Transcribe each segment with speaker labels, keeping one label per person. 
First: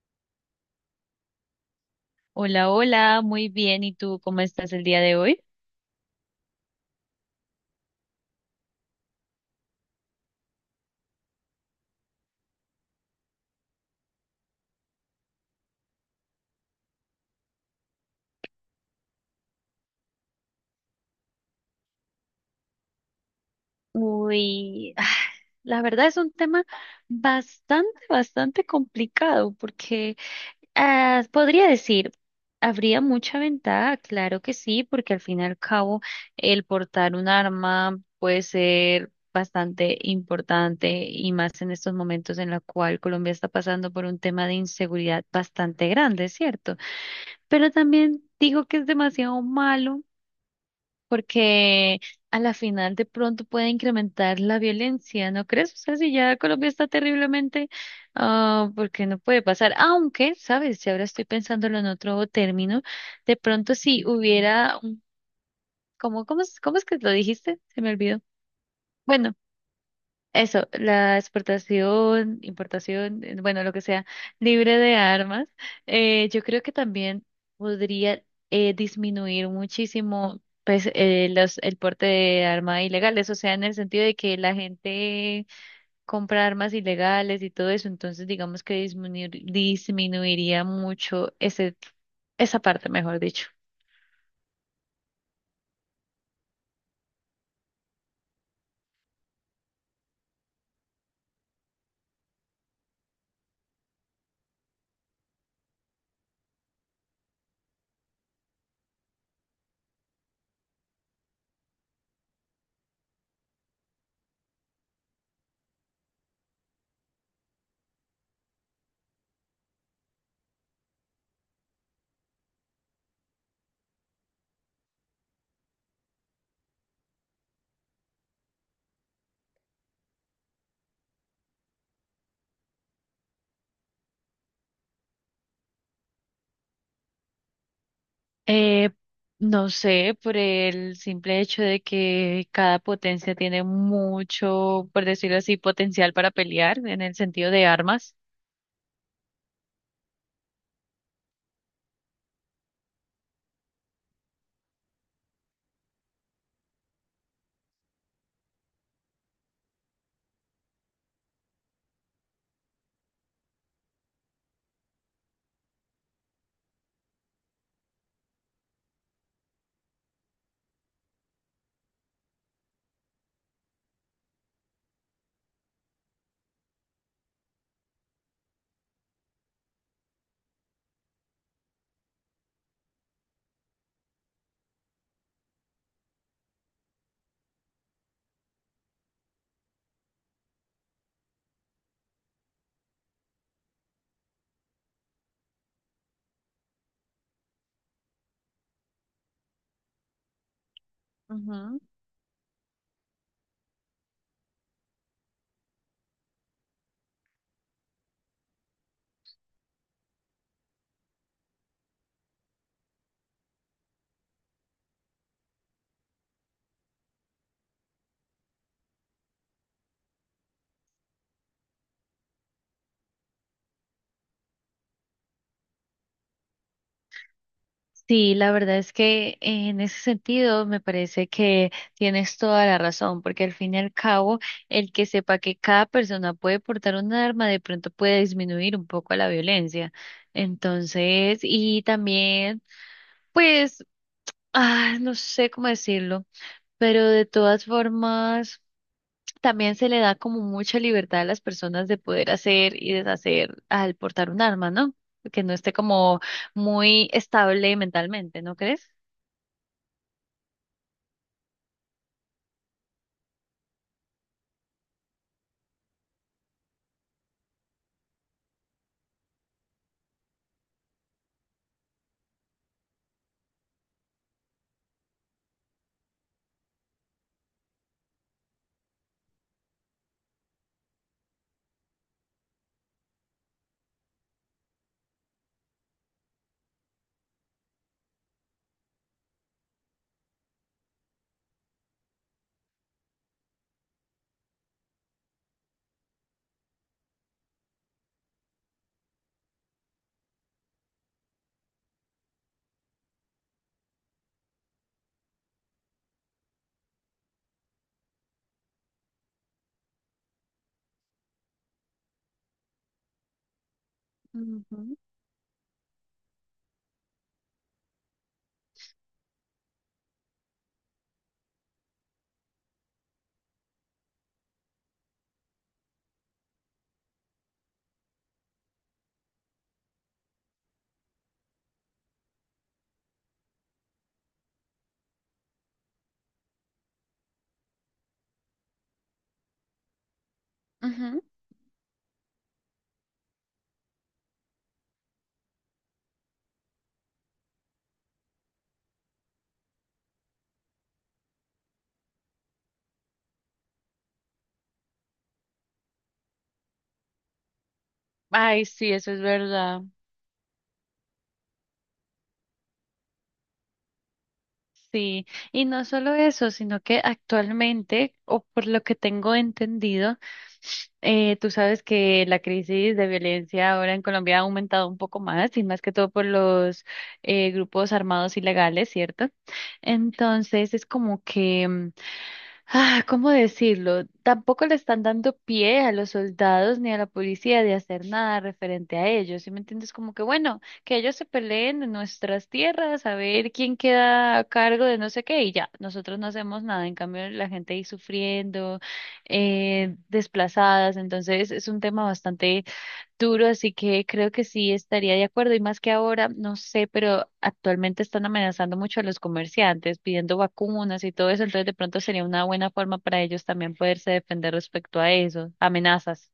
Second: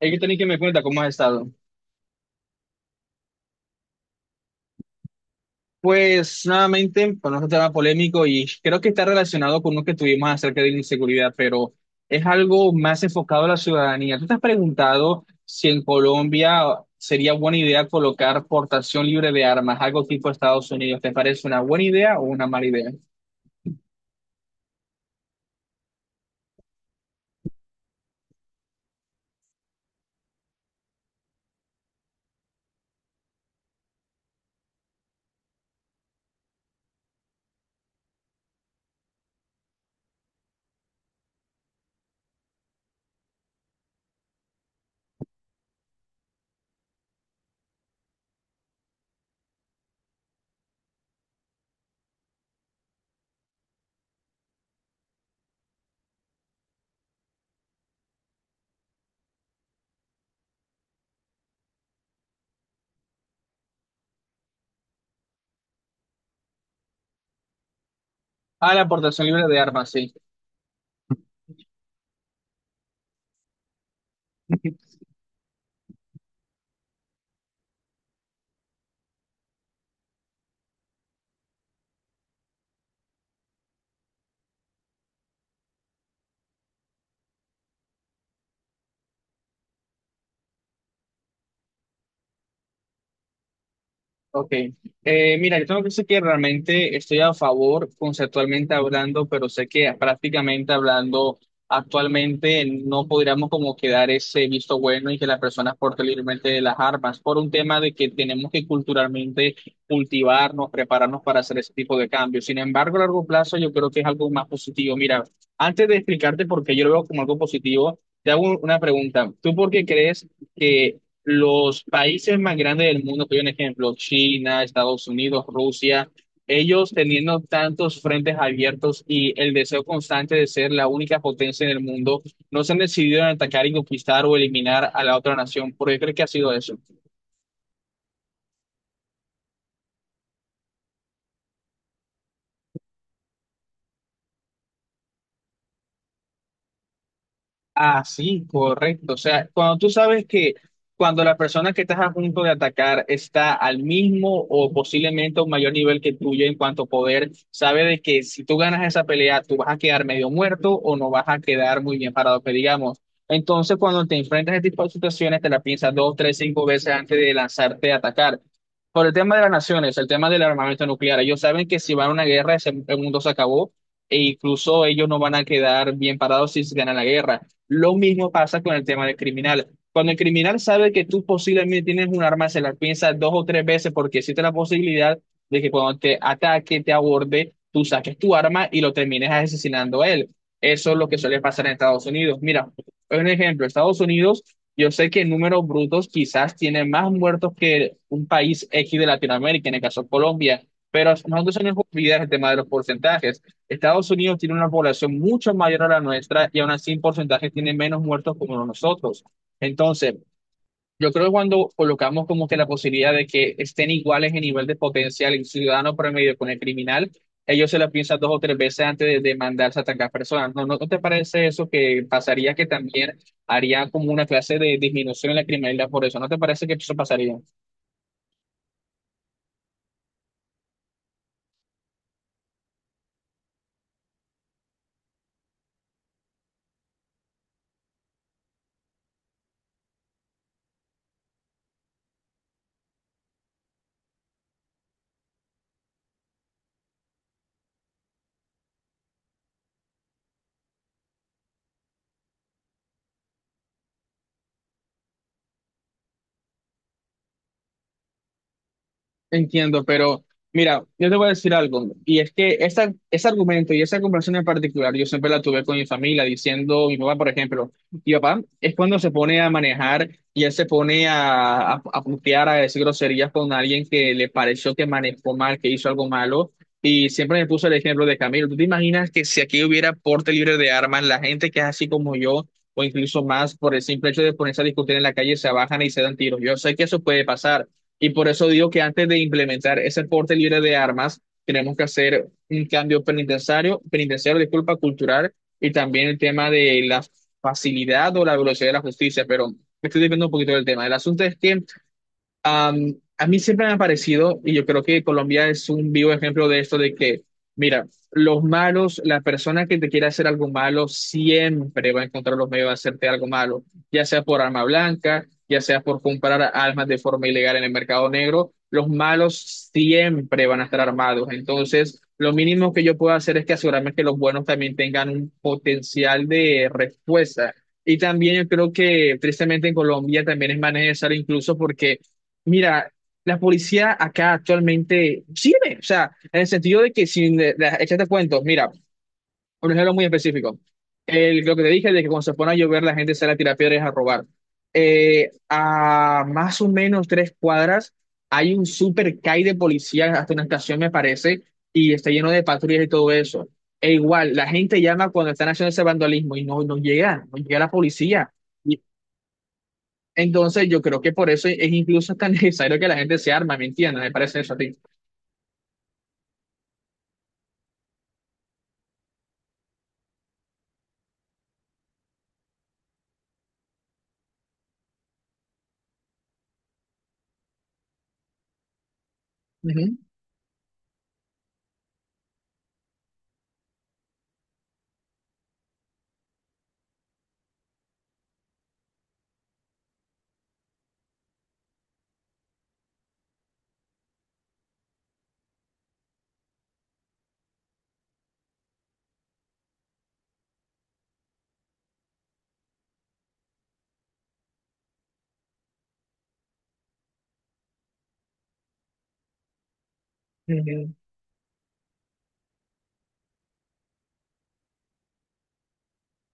Speaker 1: Hay que tener que me cuenta cómo has estado.
Speaker 2: Hola, hola, muy bien. ¿Y tú cómo estás el día de hoy?
Speaker 1: Pues nuevamente, con otro tema polémico y creo que está relacionado con lo que tuvimos acerca de la inseguridad, pero es algo más enfocado a la ciudadanía. ¿Tú te has preguntado si en Colombia sería buena idea colocar portación libre de armas, algo tipo Estados Unidos? ¿Te parece una buena idea o una mala idea?
Speaker 2: Uy, ah, la verdad es un tema bastante complicado porque podría decir, habría mucha ventaja, claro que sí, porque al fin y al cabo el portar un arma puede ser bastante importante y más en estos momentos en la cual Colombia está pasando por un tema de inseguridad bastante grande, ¿cierto? Pero también digo que es demasiado malo porque a la final de pronto puede incrementar la violencia, ¿no crees? O sea, si ya Colombia está terriblemente, porque no puede pasar, aunque, ¿sabes? Si ahora estoy pensándolo en otro término, de pronto si hubiera, ¿cómo, cómo es que lo dijiste? Se me olvidó.
Speaker 1: Ah, la portación
Speaker 2: Bueno.
Speaker 1: libre de armas, sí.
Speaker 2: Eso, la exportación, importación, bueno, lo que sea, libre de armas, yo creo que también podría disminuir muchísimo pues, el porte de armas ilegales, o sea, en el sentido de que la gente compra armas ilegales y todo eso, entonces digamos que disminuiría mucho ese, esa parte, mejor dicho.
Speaker 1: Ok. Mira, yo tengo que decir que realmente estoy a favor conceptualmente hablando, pero sé que prácticamente hablando actualmente no podríamos como quedar ese visto bueno y que las personas porten libremente las armas por un tema de que tenemos que culturalmente cultivarnos, prepararnos para hacer ese tipo de cambios. Sin embargo, a largo plazo yo creo que es algo más positivo. Mira, antes de explicarte por qué yo lo veo como algo positivo, te hago una pregunta. ¿Tú por qué crees que los países más grandes del mundo, que hay un ejemplo, China, Estados Unidos, Rusia, ellos teniendo tantos frentes abiertos y el deseo constante de ser la única potencia en el mundo, no se han decidido en atacar y conquistar o eliminar a la otra nación? ¿Por qué creo que ha sido eso?
Speaker 2: Eh, no sé, por el simple hecho de que cada potencia tiene mucho, por decirlo así, potencial para pelear en el sentido de armas.
Speaker 1: Así, correcto. O sea, cuando tú sabes que cuando la persona que estás a punto de atacar está al mismo o posiblemente a un mayor nivel que tuyo en cuanto a poder, sabe de que si tú ganas esa pelea, tú vas a quedar medio muerto o no vas a quedar muy bien parado, que digamos. Entonces, cuando te enfrentas a este tipo de situaciones, te la piensas dos, tres, cinco veces antes de lanzarte a atacar. Por el tema de las naciones, el tema del armamento nuclear, ellos saben que si van a una guerra, el mundo se acabó e incluso ellos no van a quedar bien parados si se gana la guerra. Lo mismo pasa con el tema del criminal. Cuando el criminal sabe que tú posiblemente tienes un arma, se la piensa dos o tres veces porque existe la posibilidad de que cuando te ataque, te aborde, tú saques tu arma y lo termines asesinando a él. Eso es lo que suele pasar en Estados Unidos. Mira, un ejemplo, Estados Unidos, yo sé que en números brutos quizás tiene más muertos que un país X de Latinoamérica, en el caso de Colombia, pero nosotros se nos olvida el tema de los porcentajes. Estados Unidos tiene una población mucho mayor a la nuestra y aún así en porcentaje tiene menos muertos como nosotros. Entonces, yo creo que cuando colocamos como que la posibilidad de que estén iguales en nivel de potencial el ciudadano promedio con el criminal, ellos se la piensan dos o tres veces antes de mandarse a atacar personas. ¿No te parece eso que pasaría que también haría como una clase de disminución en la criminalidad por eso? ¿No te parece que eso pasaría?
Speaker 2: Sí, la verdad es que en ese sentido me parece que tienes toda la razón, porque al fin y al cabo, el que sepa que cada persona puede portar un arma de pronto puede disminuir un poco la violencia. Entonces, y también, pues, no sé cómo decirlo, pero de todas formas, también se le da como mucha libertad a las personas de poder hacer y deshacer al portar un arma, ¿no? Que no esté como muy estable mentalmente, ¿no crees?
Speaker 1: Entiendo, pero mira, yo te voy a decir algo, y es que ese argumento y esa conversación en particular, yo siempre la tuve con mi familia, diciendo, mi papá, por ejemplo, mi papá es cuando se pone a manejar y él se pone a putear, a decir groserías con alguien que le pareció que manejó mal, que hizo algo malo, y siempre me puso el ejemplo de Camilo. ¿Tú te imaginas que si aquí hubiera porte libre de armas, la gente que es así como yo, o incluso más, por el simple hecho de ponerse a discutir en la calle, se bajan y se dan tiros? Yo sé que eso puede pasar. Y por eso digo que antes de implementar ese porte libre de armas, tenemos que hacer un cambio cultural, y también el tema de la facilidad o la velocidad de la justicia. Pero me estoy desviando un poquito del tema. El asunto es que a mí siempre me ha parecido, y yo creo que Colombia es un vivo ejemplo de esto, de que, mira, los malos, la persona que te quiere hacer algo malo, siempre va a encontrar los medios de hacerte algo malo, ya sea por arma
Speaker 2: Ujú,
Speaker 1: blanca, ya sea por comprar armas de forma ilegal en el mercado negro, los malos siempre van a estar armados. Entonces, lo mínimo que yo puedo hacer es que asegurarme que los buenos también tengan un potencial de respuesta. Y también yo creo que tristemente en Colombia también es más necesario incluso porque mira, la policía acá actualmente sirve, o sea, en el sentido de que sin echarte cuentos, mira, un ejemplo muy específico.
Speaker 2: ujú.
Speaker 1: El, lo que te dije de que cuando se pone a llover la gente sale a tirar piedras a robar. A más o menos tres cuadras hay un super CAI de policía, hasta una estación me parece, y está lleno de patrullas y todo eso. E igual, la gente llama cuando están haciendo ese vandalismo y no llega, no llega la policía.
Speaker 2: Ay, sí, eso es verdad.
Speaker 1: Entonces, yo creo que por eso es incluso tan necesario que la gente se arma, ¿me entiendes? Me parece eso a ti.
Speaker 2: Sí, y no solo eso, sino que actualmente, o por lo que tengo entendido, tú sabes que la crisis de violencia ahora en Colombia ha aumentado un poco más, y más que todo por los grupos armados ilegales, ¿cierto?
Speaker 1: Ujú,
Speaker 2: Entonces, es como que ah, ¿cómo decirlo? Tampoco le están dando pie a los soldados ni a la policía de hacer nada referente a ellos. ¿Sí me entiendes? Como que bueno, que ellos se peleen en nuestras tierras, a ver quién queda a cargo de no sé qué y ya, nosotros no hacemos nada. En cambio, la gente ahí sufriendo, desplazadas. Entonces, es un tema bastante duro, así que creo que sí estaría de acuerdo. Y más que ahora, no sé, pero actualmente están amenazando mucho a los comerciantes, pidiendo
Speaker 1: ujú.
Speaker 2: vacunas y todo eso, entonces de pronto sería una buena forma para ellos también poderse defender respecto a eso, amenazas.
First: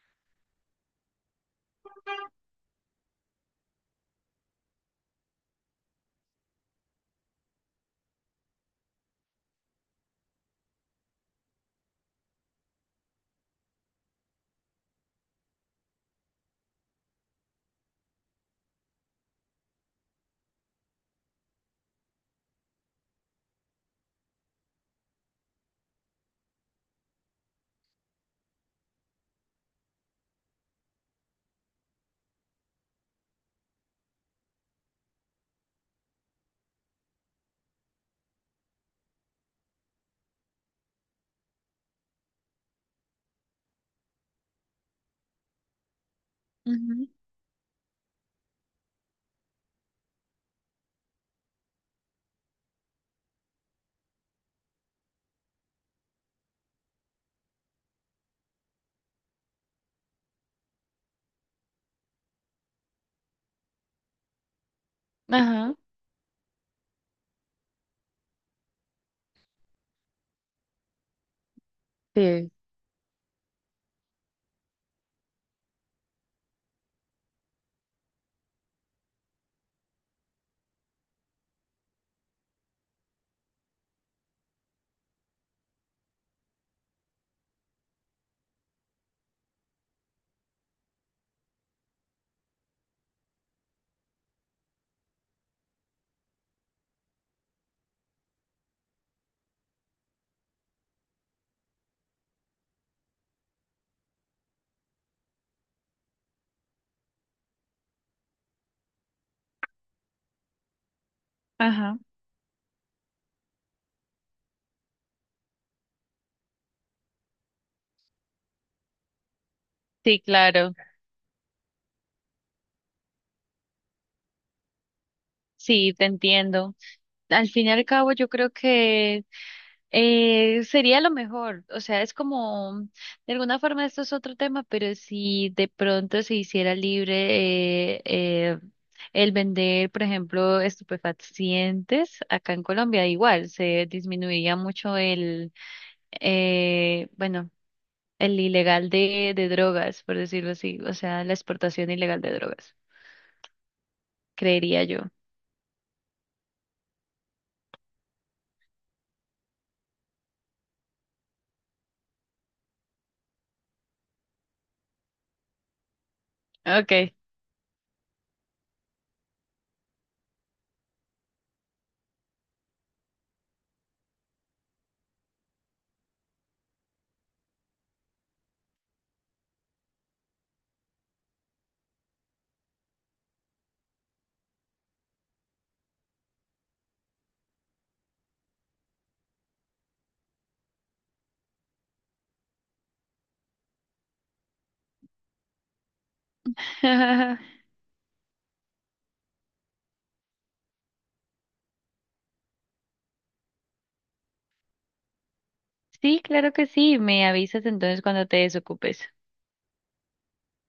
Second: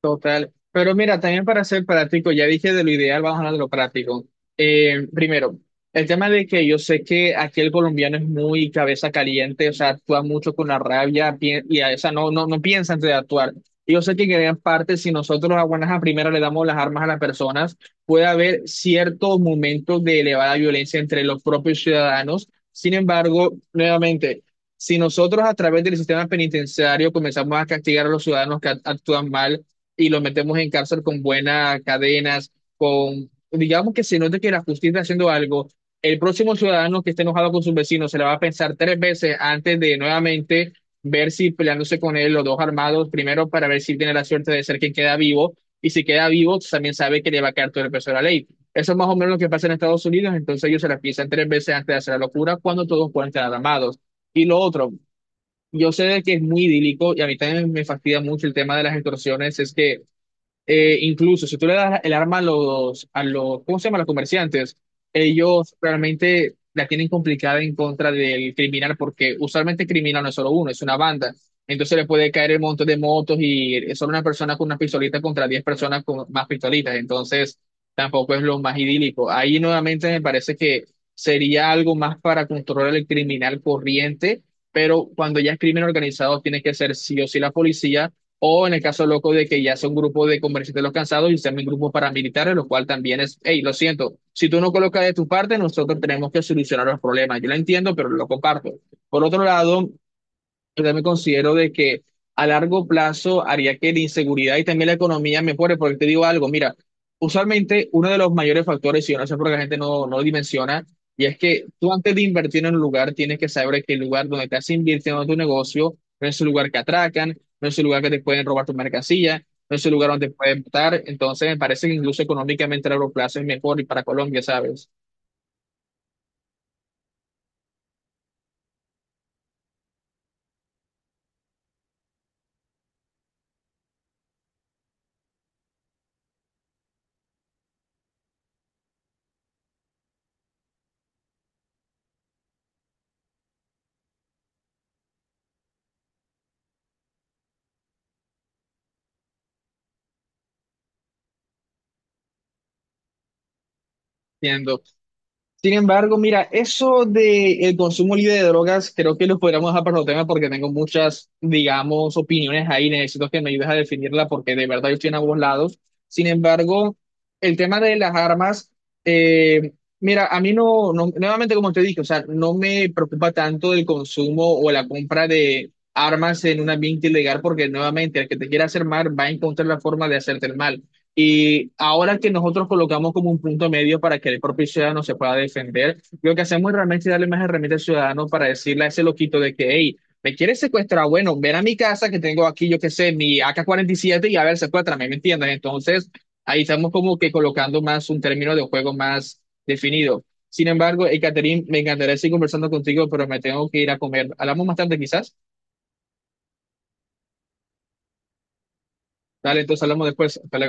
Speaker 1: Total. Pero mira, también para ser práctico, ya dije de lo ideal, vamos a hablar de lo práctico. Primero, el tema de que yo sé que aquí el colombiano es muy cabeza caliente, o sea, actúa mucho con la rabia y a esa no piensa antes de actuar. Y yo sé que en gran parte, si nosotros a buenas a primeras le damos las armas a las personas, puede haber ciertos momentos de elevada violencia entre los propios ciudadanos. Sin embargo, nuevamente, si nosotros a través del sistema penitenciario comenzamos a castigar a los ciudadanos que actúan mal, y los metemos en cárcel con buenas cadenas, con, digamos que se note que la justicia está haciendo algo, el próximo ciudadano que esté enojado con sus vecinos se la va a pensar tres veces antes de nuevamente ver si peleándose con él los dos armados, primero para ver si tiene la suerte de ser quien queda vivo, y si queda vivo también
Speaker 2: Ujú.
Speaker 1: sabe que le va a quedar todo el peso de la ley. Eso es más o menos lo que pasa en Estados Unidos, entonces ellos se la piensan tres veces antes de hacer la locura cuando todos pueden estar armados. Y lo otro, yo sé de que es muy idílico y a mí también me fastidia mucho el tema de las extorsiones, es que incluso si tú le das el arma a los, ¿cómo se llama? A los comerciantes,
Speaker 2: Ajá.
Speaker 1: ellos realmente la tienen complicada en contra del criminal, porque usualmente el criminal no es solo uno, es una banda. Entonces le puede caer
Speaker 2: Sí.
Speaker 1: el montón de motos y es solo una persona con una pistolita contra 10 personas con más pistolitas. Entonces tampoco es lo más idílico. Ahí nuevamente me parece que sería algo más para controlar el criminal corriente, pero cuando ya es crimen organizado, tiene que ser sí o sí la policía o en el caso loco de que ya sea un grupo de comerciantes los cansados y sean mis grupos paramilitares, lo cual también es, hey, lo siento, si tú no colocas de tu parte, nosotros tenemos que solucionar los problemas. Yo lo entiendo, pero lo comparto. Por otro lado, yo también considero de que a largo plazo haría que la inseguridad y también la economía mejore, porque te digo algo, mira, usualmente uno de los mayores factores, y yo no sé por qué la gente no lo dimensiona, y es que tú
Speaker 2: Ajá,
Speaker 1: antes de invertir en un lugar tienes que saber que el lugar donde estás invirtiendo tu negocio no es un lugar que atracan, no es un lugar que te pueden robar tu mercancía, no es un lugar
Speaker 2: sí,
Speaker 1: donde te pueden
Speaker 2: claro,
Speaker 1: matar, entonces me parece que incluso económicamente a largo plazo es mejor y para Colombia, ¿sabes?
Speaker 2: sí, te entiendo. Al fin y al cabo, yo creo que sería lo mejor, o sea, es como, de alguna forma esto es otro tema, pero si de pronto se hiciera libre el vender, por ejemplo, estupefacientes acá en Colombia, igual se disminuiría mucho el, bueno, el ilegal de drogas, por decirlo así, o sea, la exportación ilegal de drogas,
Speaker 1: Entiendo.
Speaker 2: creería yo.
Speaker 1: Sin embargo, mira, eso de el consumo libre de drogas, creo que lo podríamos dejar para otro tema porque tengo muchas, digamos, opiniones ahí. Necesito que me ayudes a definirla porque de verdad yo estoy en ambos lados. Sin embargo,
Speaker 2: Okay.
Speaker 1: el tema de las armas, eh, mira, a mí no, no, nuevamente como te dije, o sea, no me preocupa tanto el consumo o la compra de armas en un ambiente ilegal porque nuevamente el que te quiera hacer mal va a encontrar la forma de hacerte el mal. Y ahora que nosotros colocamos como un punto medio para que el propio ciudadano se pueda defender, lo que hacemos realmente es darle más herramientas al ciudadano para decirle a ese loquito de que, hey, me quieres secuestrar, bueno, ven a mi casa que tengo aquí, yo qué sé, mi AK-47 y a ver, secuéstrame, ¿me entiendes? Entonces, ahí estamos como que colocando más un término de juego más definido. Sin embargo, Catherine, me encantaría seguir conversando contigo, pero me tengo que ir a comer. Hablamos más tarde quizás.
Speaker 2: Sí, claro que sí, me avisas entonces cuando te desocupes.
Speaker 1: Dale, entonces hablamos después. Hasta luego.